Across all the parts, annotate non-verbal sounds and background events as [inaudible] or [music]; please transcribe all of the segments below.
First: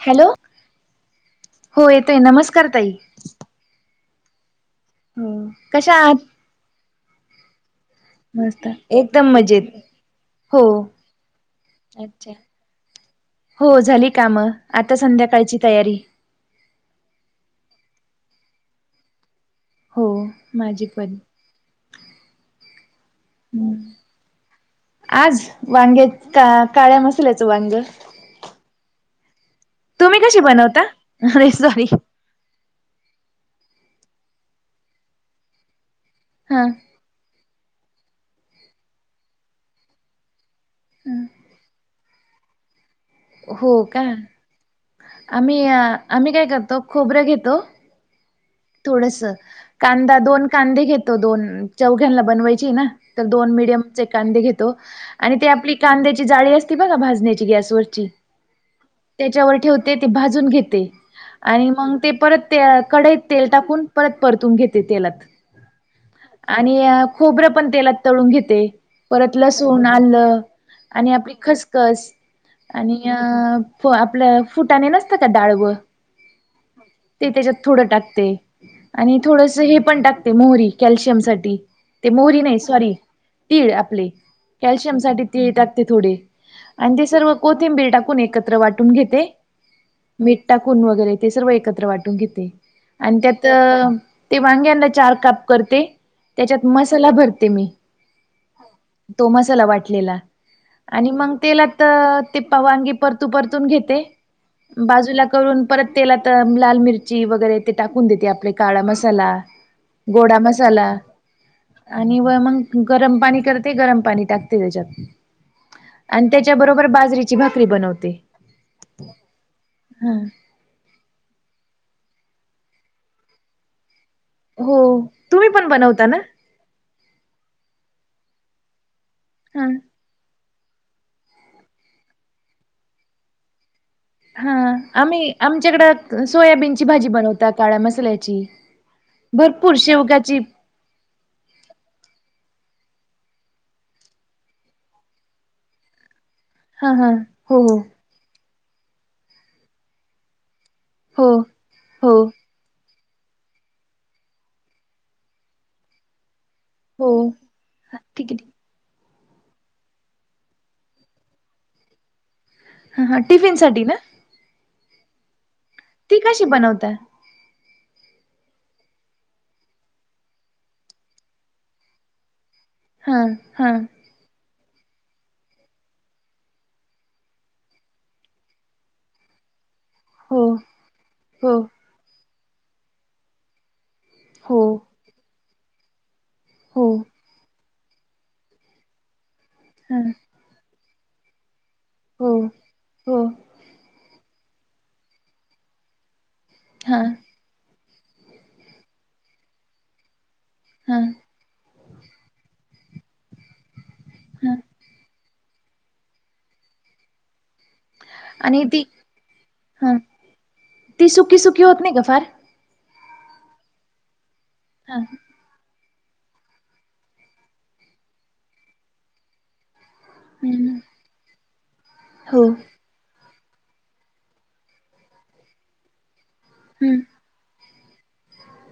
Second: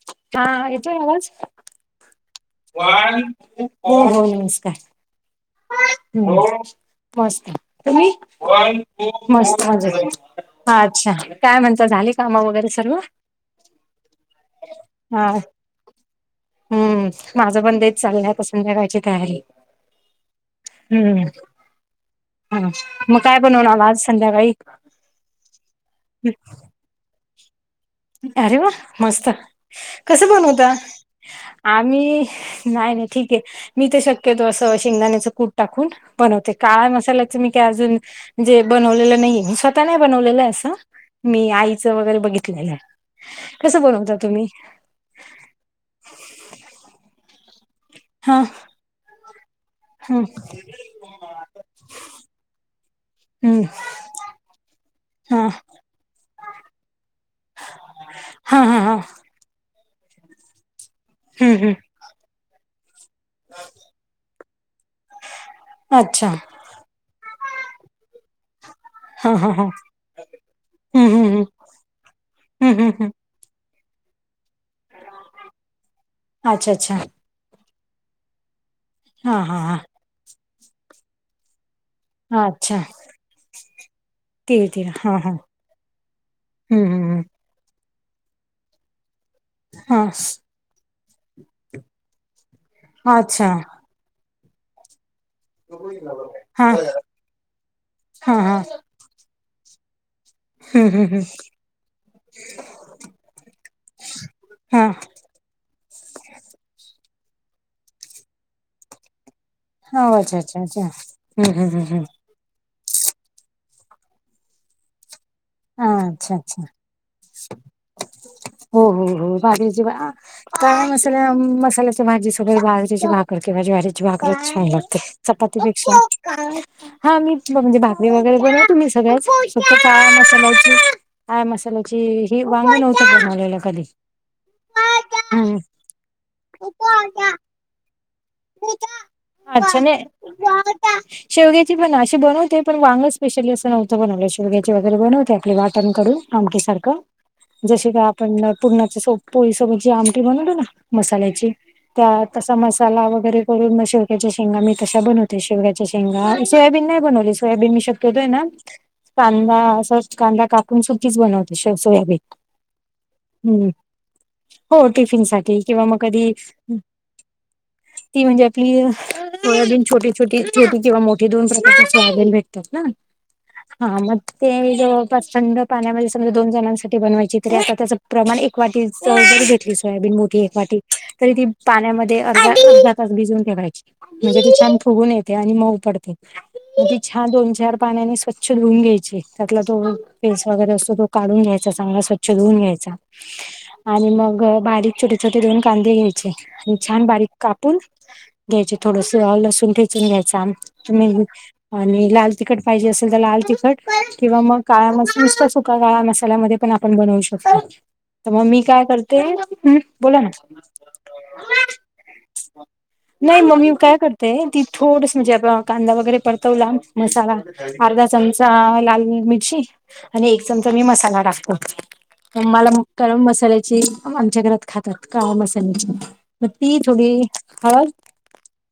Hello हा येतोय आवाज. हो येतोय, नमस्कार! ताई हो नमस्कार! हो. कशा ् आहात मस्त. तुम्ही मस्त एकदम मस्त मजेत म्हज हो अच्छा काय म्हणता झा अच्छा कामा वगैरे सर्व हो झाली काम आता हा संध्याकाळची तयारी. हम्म माझं पण तेच चाललंय संध्याकाळची तयारी. हो माझी पद हम्म हा मग काय पण होणार हम्म आला आज संध्याकाळी. कायम असेलचं वांजे. अरे वा! मस्त तुम्ही कसं कशी बनवता अरे सॉरी आम्ही. नाही नाही ठीके मी तर शक्यतो असं शेंगदाण्याचं कुट. टाकून बनवते हा काळा मसाला. मी का अजून जे बनवलेलं नाहीे मी स्वतः नाही बनवलेलं आहे असं. हम मी आईचं वगैरे बघितलेलं. हो कसं का बनवता तुम्ही? आम्ही आम्ही काय करतो खोबर्या घेतो. हां. थोडस कांदा दोन कांदे घेतो दोन चौघ्यांला बनवायची ना. तर दोन हं मिीडियमचे कांदे घेतो आणि ते हा आपली कांद्याची जाळी असती बघा भाजण्याची गॅसवर हा हा हा त्याच्यावर ठेवते ते भाजून घेते हं आणि हं मग ते परत ते कडई. तेल टाकून परत परतून घेते तेलात. अच्छा! आणि खोबरं पण तेलात तळून घेते, हा परत हा हा लसूण, आलं आणि आपली खसखस ह्म ह्म ह्म. अं आपलं फुटाने नसतं का, डाळव अच्छा अच्छा ते त्याच्यात थोडं टाक ते, आणि हा हा थोडस हा हे पण टाकते मोहरी कॅल्शियम साठी. ते मोहरी हा नाही, अच्छा सॉरी तीळ आपले तीळ तीळ कॅल्शियम हा साठी हा तीळ टाकते थोडे. हं आणि ते हं हं सर्व कोथिंबीर टाकून एकत्र वाटून घेते. हां. मीठ टाकून वगैरे ते सर्व एकत्र वाटून घेते. आणि त्यात, अच्छा ते वांगे ना चार काप करते, त्याच्यात हा मसाला भरते मी, हा हा तो मसाला वाटलेला. हं हं आणि हं मग तेला त ते वांगी परतू परतून घेते हा बाजूला करून परत तेलात लाल मिरची वगैरे ते टाकून देते, आपले काळा मसाला हो अच्छा गोडा अच्छा अच्छा मसाला हम्म हम्म हम्म हम्म आणि व मग गरम पाणी करते, गरम पाणी टाकते त्याच्यात. हा, आणि अच्छा अच्छा त्याच्याबरोबर बाजरीची भाकरी बनवते. हो हो हो बाजरीची ह काळ्या मसाल्या मसाल्याची भाजी सोबत बाजरीची भाकर किंवा ज्वारी ची भाकरच छान हो लागते, तुम्ही चपाती पण पेक्षा बनवता ना हा मी म्हणजे भाकरी वगैरे बनवते तुम्ही सगळ्याच, हा फक्त चाळण [unintelligible] [unintelligible] मसाची हि मसाल्याची ही वांगी नव्हते बनलेल कधी. हं आम्ही हम्म आमच्याकडें सोयाबीनची भाजी बनवता काळ्या मसाल्याची. हो अ भरपूर हो शेवगाची [unintelligible] [inaudible] शेवग्याची पण अशी बनवते, पण वांग स्पेशली असं नव्हत बनवल, शेवग्याची वगैरे बनवते आपल वाटन करून. आमटी हा सारखं, हा हो हो जशी का पण पूर्णाच्या सो पोळीसोबत जी आमटी बनवली ना, हो मसाल्याची त्या हो तसा मस मसाला वगैरे करून मग शेवक्याच्या शेंगा मी तशा बनवते, शेवग्याच्या शेंगा सोयाबीन नाही हो बनवली, सोयाबीन मी ठीक शक्यतो आहे ना ठीक कांदा अस कांदा कापून सुकीच बनवते, सोयाबीन. हं हां, टिफिन हम्म साठी ना? हो टिफिन साठी किंवा मग ती कधी कशी बनवता ती म्हणजे आपली सोयाबीन छोटी-छोटी-छोटी किंवा मोठी दोन प्रकारच्या सोयाबीन भेटतात ना? हा म. ते जवळपास थंड पाण्यामध्ये समजा दोन जणांसाठी बनवायची, तरी आता त्याच प्रमाण एक वाटी सोयाबीन मोठी हो वाटी, तरी ती हो पाण्यामध्ये अर्धा-अर्धा तास भिजून ठेवायची. म्हणजे ती हो छान फुगून येते आणि मऊ पडते, हो ती छान हा दोन-चार पाण्याने स्वच्छ धुवून घ्यायचे, त्यातला तो हा फेस वगैरे असतो तो काढून घ्याय चा, चांगला स्वच्छ हो धुऊन घ्यायचा हो आणि मग बारीक छोटे-छोटे दोन कांदे घ्याय च आणि हा छान बारीक कापून घ्यायचे, थोडस आलं लसण ठेचून घ्यायचं आम हा तुम्ही आणि लाल तिखट पाहिजे असेल तर लाल तिकखट किंवा हा मग काळ मसा नुस्ता सुका काळा मसाल्यामध्ये पण आपण बनवू शकतो. तर मग मी आणि ती काय करते, ह्म हा बोला ना ती सुकी सुकी होत नाही का फार [unintelligible] नाही मग मी काय करते, ती हा थोडस म्हणजे आपण कांदा वगैरे परतवला, मसाला अर्धा चमचा लाल मिरची आणि एक चमचा हम्म मी मसाला टाकतो. प हो मला गरम मसाल्याची आमच्या घरात खातात, काळ्या मसाल्याची मग ती हम्म थोडी हळद,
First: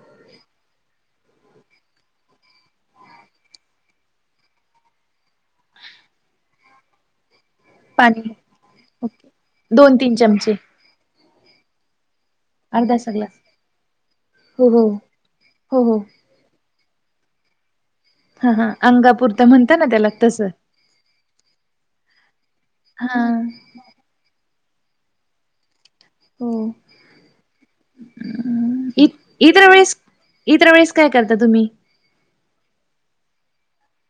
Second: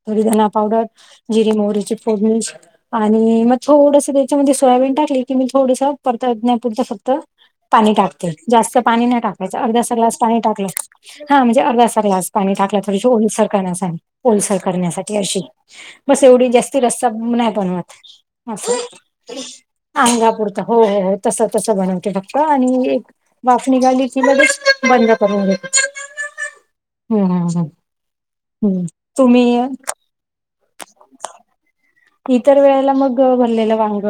थोडी धना पावडर, जिरी मोहरीची फोडणी आणि मग थोडस त्याच्यामध्ये सोयाबीन टाकली की, मी थोडस परता य ना पुरतं फक्त पाणी टाकते जास्त पाणी नाही ओके टाकायचं, अर्धासा दोन तीन ग्लास पाणी चमचे टाकला हा म्हणजे अर्धासाा ग्लास पाणी टाकला थोडीशी अर्धासा ग्लास ओलसर करण्यासाठी ओलसर हो हो करण्यासाठी अ हो हो बस एवढी जास्ती रस्ता नाही बणवत हा अस हा अंगापुरता म्हणता ना त्याला तसं अंगापुरत हो हो हो तस तस बनवते ठक्क आणि एक हा वाफ निघाली बंद करूं हो ह ह इतर वेळेस, इतर वेळेस काय करता तुम्ही? इतर वेळेला मग भरलेलं वांग,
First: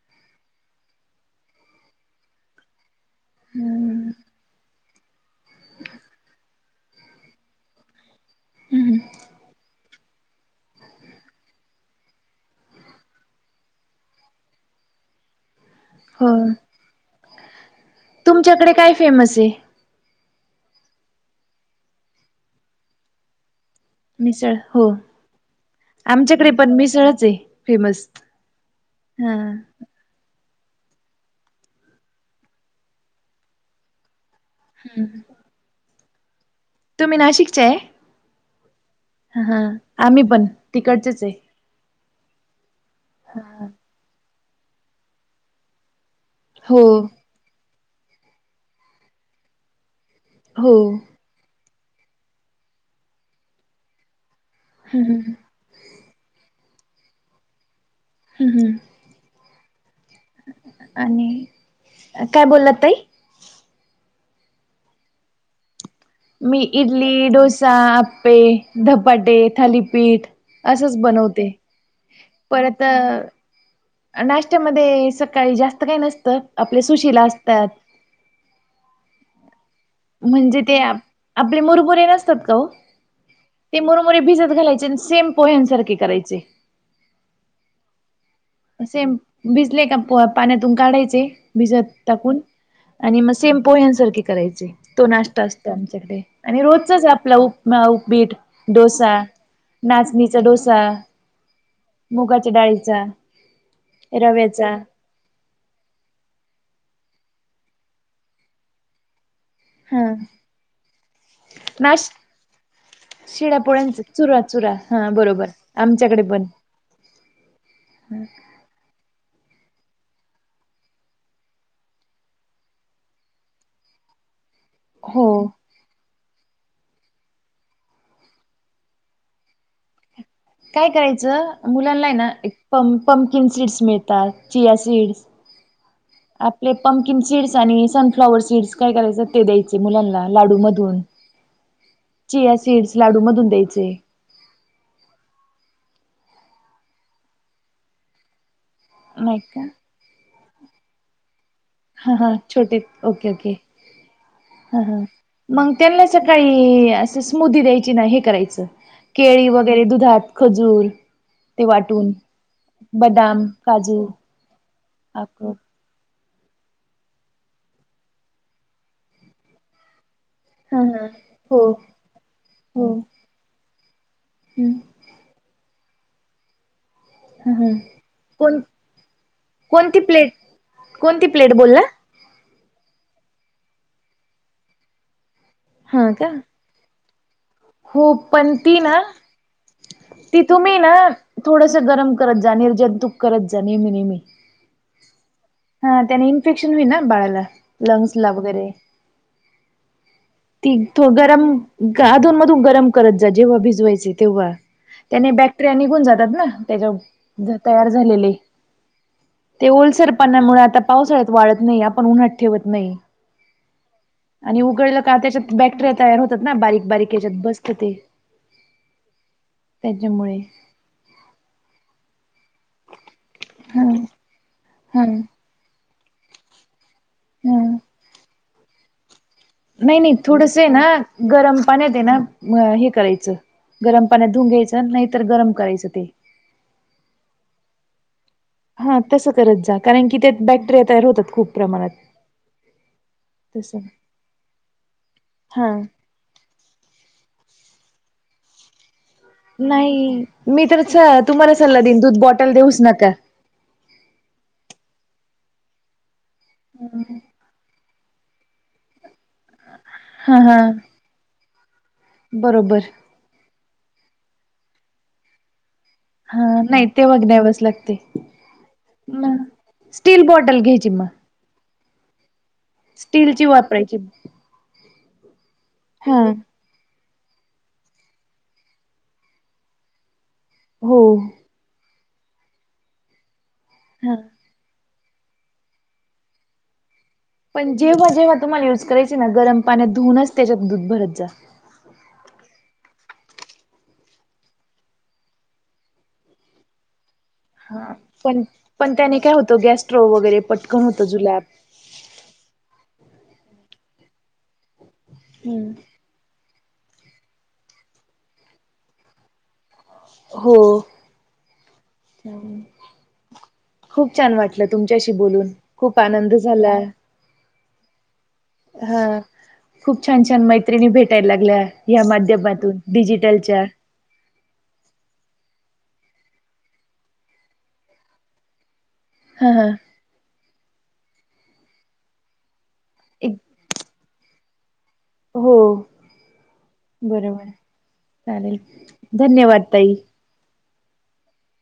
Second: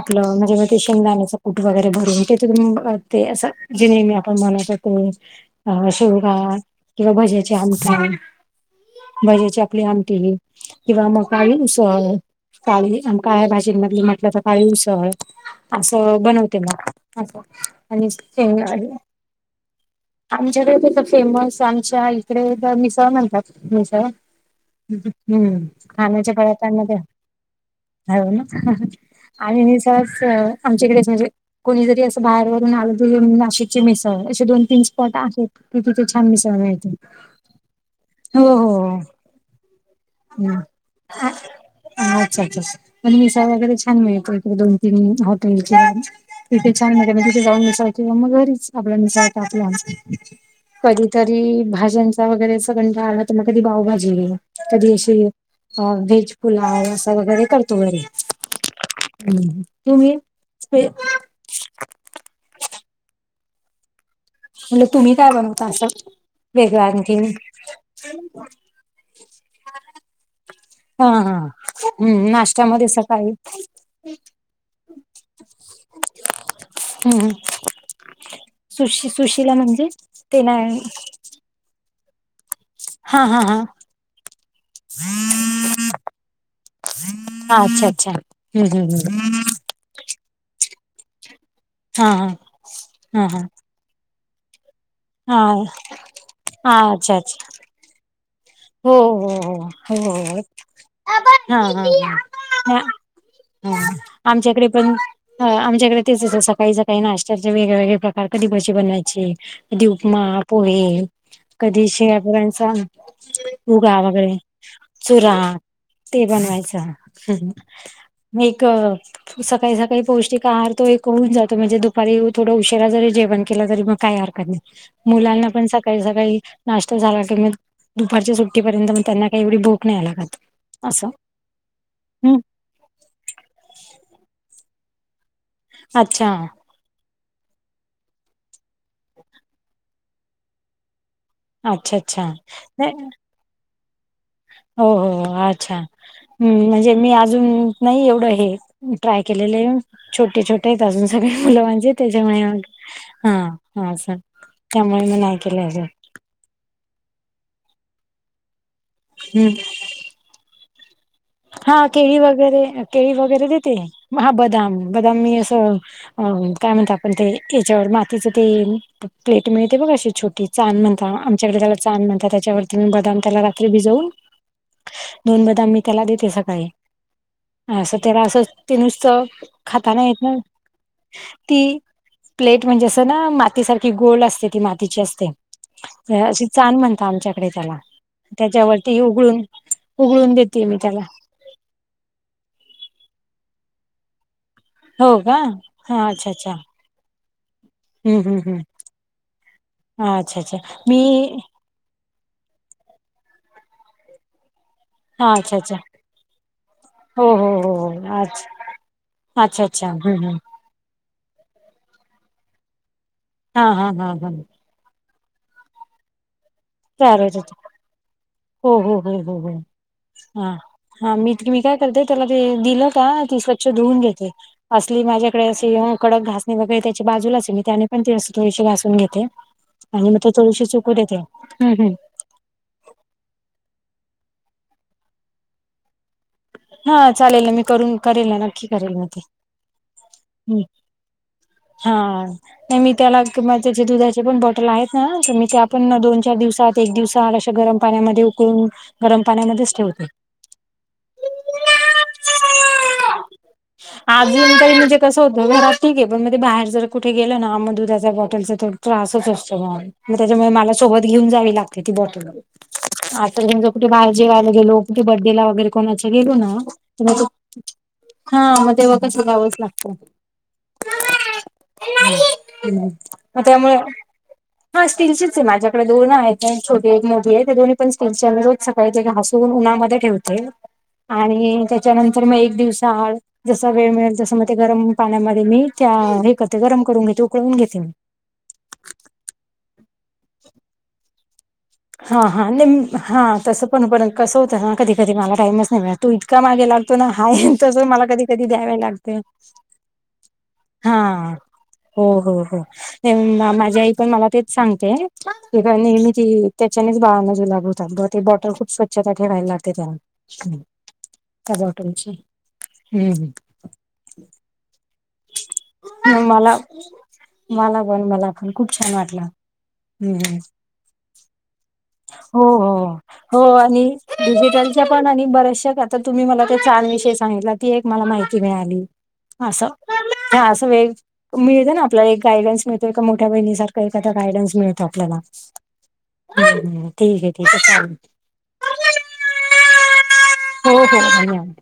आपलं म्हणजे मग ते शेमदाण्याच कुठ वगैरे भरून ते त ते असं जे नेहमी होतो अ शिवगा किंवा भज्याचे आमठाण हम्म वजेची आपली आमटी किंवा मग [unintelligible] काळी आम काळ्या भाजींमधली म्हटलं तर काळी उसळ असं हो बनवते मग. अछा तुमच्याकडे काय फेमस आहे? आमच्याकडे तथ फेमस आमच्या इकडे मिसळ म्हणतात. मिसळ हो हम्म, खाण्याच्या आमच्याकडे पण पळतांमध्ये मिसळच आहे फेमस ह ना हा आणि आमच्याकडे म्हणजे कोणी जरी असं बाहेर वून आलं तरी नाशिकची मिसळ अे दोन प स्पॉट आहे कि तिथे छान मिसाळ मि तुम्ही नाशिकचे आहे? हो. हा आम्ही पण हम्म. तिकडचेच आहे. अच्छा अच्छा पण मिसा वगैरे छान मिळतो इकडे दोन तीन हॉटेलचे तिथे हो छान म्हत म तिथे जाऊन विसाळतें मग घरीच आपल्या मिसाळत आपल्या हो. कधी तरी भाज्यांचा वगैरे सगंट आला तर म कधी पावभाजीई कधी अशी अ बीजपुुलाव आहे असं वगैरे करतो घरी. हम् हम् ह् तुम्ही स्पे आणि, काय बोलला ताई? म्हटलं तुम्ही काय बनवता असं? मी वेगळं आणखीन इडली, डोसा, आपपे, धपाटे, थालीपीठ असंच हा हा बनवते. हम्म परत नाश्त्यामध्ये सकाळी नाशत्यामध्ये सकाळी जास्त काही नसतं आपल्या सुशिला असतात. सुश -सुशिला म्हणजे? ते ना आपली मुरबुरेन हा ते मुरमरी भिजत घालायचे आणि सेम पोह्यांसारखे करायचे. ह अच्छा अच्छा हम्म सेम हम्म भिजले का पाण्यातून काढायचे भिजत हम्म हा टाकून आणि हा मग सेम पोह्यांसारखी करायचे तो नाश्ता हा हा असतो आमच्याकडे आणि हा रोजचाच अच्छा आपला अच्छा उपमा उपीठ हो हो हो डोसा हा ह मुगाच्या डाळीचा ह आमच्याकडे रव्याचा पण आमच्याकडे तेच सकाळी सकाळी नाशत्याचे वेगळेवेेगळे प्रकार कधी भजी बनवायची. हा उपमा, पोहे कधी नाश शियापर्चा शिळ्या उगा पोळ्यांचा वगैरे, चुरा चुरा हा चुरा बरोबर आमच्याकडे ते पण बनवायच. मी एक सकाळी सकाळी पौष्टिक आहार तो एक होऊन जातो म्हणजे दुपारी थोडा उशिरा जरी जेवण केला तरी मग काय आर हो मुलांना पण सकाळी सकाळी नाष्ट झाला की दुपारच्या सुट्टीपर्यंत मग त्यांना काही एवढी भोक नाही लागत. काय असं करायचं मुलांना ना हम्म प पंकीन सीड्स मिळतात, चिया सीड्स अच्छा लेपम किम सीड्स आणि सनफ्लाॉवर सीड्स काय करायचं ते द्यायचे मुलांना लाडूमधून अच्छा अच्छा चिया सीड्स नाही लाडू मधून द्यायचे. हो हो अच्छा हम् म्हणजे मी अजून नाही एवढं हे ट्राय नाही केलेले का आहे, छोटे, छोटे आहेत अजून सगळे मुलं माझे. हा हा त्याच्यामुळे छोटे ओके हा ओके हा असं हा हा त्यामुळे मी नाही केलं मग आजूण. त्यांना सकाळी असं स्मूदी द्यायची ना हे करायचं केळी, हम्म वगैरे दुधात खजूर ते हा वाटून केळी वगैरे, केळी बदाम वगैरे, देते काजू म हा बदाम, बदाम मी अक्रोड असं अ काय म्हणत आपण ते याच्यावर मातीच ते प्लेट मिळते बघ अशी छोटी चान हा हा म्हणता, आमच्याकडे हो त्याला चान, म्हणता, त्याच्यावरती म बदाम त्याला रात्री भिजवून हूं दोन बदाम मी त्याला देते सकाळी. हा हा असं त्याला असं कोण ते नुसतं खाता कोणती नाही येत प्लेट ना. कोणती प्लेट बोलल? ती प्लेट म्हणजे असं ना, माती सारखी गोल असते ती, मातीची असते. हा का चाान म्हणता आमच्याकडे त्याला, हो पण ती त्याच्यावरती ना उगळून उगळून देतीय मी त्याला. थोडसं गरम करत जा निर्जंतूक करत जा नेहमी, नेहमी. हो का हा त्याने अच्छा अच्छा इन्फेक्शन होईन बाळाला. लंग्स हम्म ला हम्म हम्म वगैरे अच्छा अच्छा ती मी तो गरम अधून मधून गरम करत जा, जेव्हा भिजवायचे तेव्हा. त्याने हा अच्छा बॅक्टेरिया अच्छा निघून जातात ना, त्याच्या हो हो झ हो तयार हो झालेले अच्छा अच्छा ते अच्छा ओलसर पणामुळे,, आता पावसाळ्यात वाळत नाही आपण उन्हात ठेवत नाही. हा हा हा हा! आणि उकळलं का, त्याच्यात बॅक्टेरिया तयार होतात ना बारीक. बारीक तयार व्हायचं याच्यात बसत ते हो हो हो हो हो त्याच्यामुळे हा! हा मी मी काय करते त्याला ते दिलं का, ती स्वच्छ हा धुवून घेते असली हा माझ्या कडे असे कडक घासणी वगैरे त्याची बाजूलाच हे, मी हा त्याने पण ती असं थोडीशी घासून घेते. नही आणि नही मग ते थोडस थोडीशी हे ना सुकू देते गरम पाण्यात हे ना हे करायचं, गरम पाण्यात धुन घ्यायचं, नाहीतर गरम करायचं ते. हा चालेल ना मी करून करेल ना. नक्की करेल हा मी ते तसं करत जा, कारन की त्यात हम्म. बॅक्टेरिया तयार होतात खूप हा प्रमाणात. नाही मी त्याला किंवा तस त्याचे दुधाचे पण बॉटल आहेत ना, तर मी त्या हा पण दोन, चार दिवसात एक दिवसा आड, अशा गरम पाण्यामध्ये उकळून गरम पाण्या नाही मी तर तुम्हाला चं सल्ला दिन दूध बॉटल देऊच नका. अजून काही म्हणजे कसं होतं घरात ठीक हे, पण मध्ये बाहेर जर कुठे गेलं ना, म दुधाच्या बॉटलचा थोडा त्रासच असतो. म हा त्याच्यामुळे हा माला सोबत घेऊन जावी लागते ती बॉटल. बरोबर आत तर घेऊन जाऊ. कुठ बाहेर जेवायला गलाे, कुठ बड्डे ला वगेरे. कोणाच गेलो हा ना नाही म तेव्हा ते, द्यावच लागते हा म तेव्हा कस जावचं लाग स्टील बॉटल घ्यायची म. हूं हूं म स्टीलची त्यामुळं वापरायची हा स्टिलचीच ये माझ्याकड दोन हा आहे त्यां. छोटी एक, मोठी एक, त्यां दोन्ही पण स्टिलच्या मी रोज सकाळी ते घासून उन्हामध्ये ठेवते. हो आणि त्याच्यानंतर म एक दिवसा आड, जसा वेळ हा मिळेल तस म ते गरम पाण्यामध्ये मी त्या हे करते, गरम करून घेते ऊक पण जेव्हा, जेव्हा, तुम्हाला युज करायची ना, गरम पाण्यात धुवूनच त्याच्यात दूध भरत जा. हा हा, ने म हा तसं पण, पण कसं होतं ना, कधी, कधी माला टाईमच नाहीे मिळत. तो इतका मागे लागतो ना हाय तस हा मला कधी, पण कधी द्यावे पण लागते त्याने काय होतं गॅस्ट्रो वगैरे पटकन होतं हा. जुलाब. हो हो हो नई मा माझी आई पण मला तेच सांगते, तें हम्म. काय नेहमी ची त्याच्यानेच बाळांना जुलाब होतात ग, ते बॉटल खूप स्वच्छता ठेवायला लागते त्याला. हो हूं त्या बॉटलची हूं हूं! खूप छान वाटलं तुमच्याशी बोलून, खूप आनंद मला झाला. मला पण मला पण खूप छान हा वाटलं खूप छान हम् छान मैत्रिणी भेटायला लागल्या ह्या हो माध्यमातून हो डिजिटलच्या आणि डिजिटलच्या पण आणि बऱ्याशा आता तुम्ही मला ते छान विषय सांगितला ती एक मला माहिती मिळाली. हा असं हा असं वेग मिळत ना आपल्याला एक गायडन्स मिळ ते एका मोठ्या एक बहिणीसारख एखादा गायडन्स मिळतो आपल्याला. हो बरोबर आहे चालेल धन्यवाद ताई. हो हो धन्यवाद.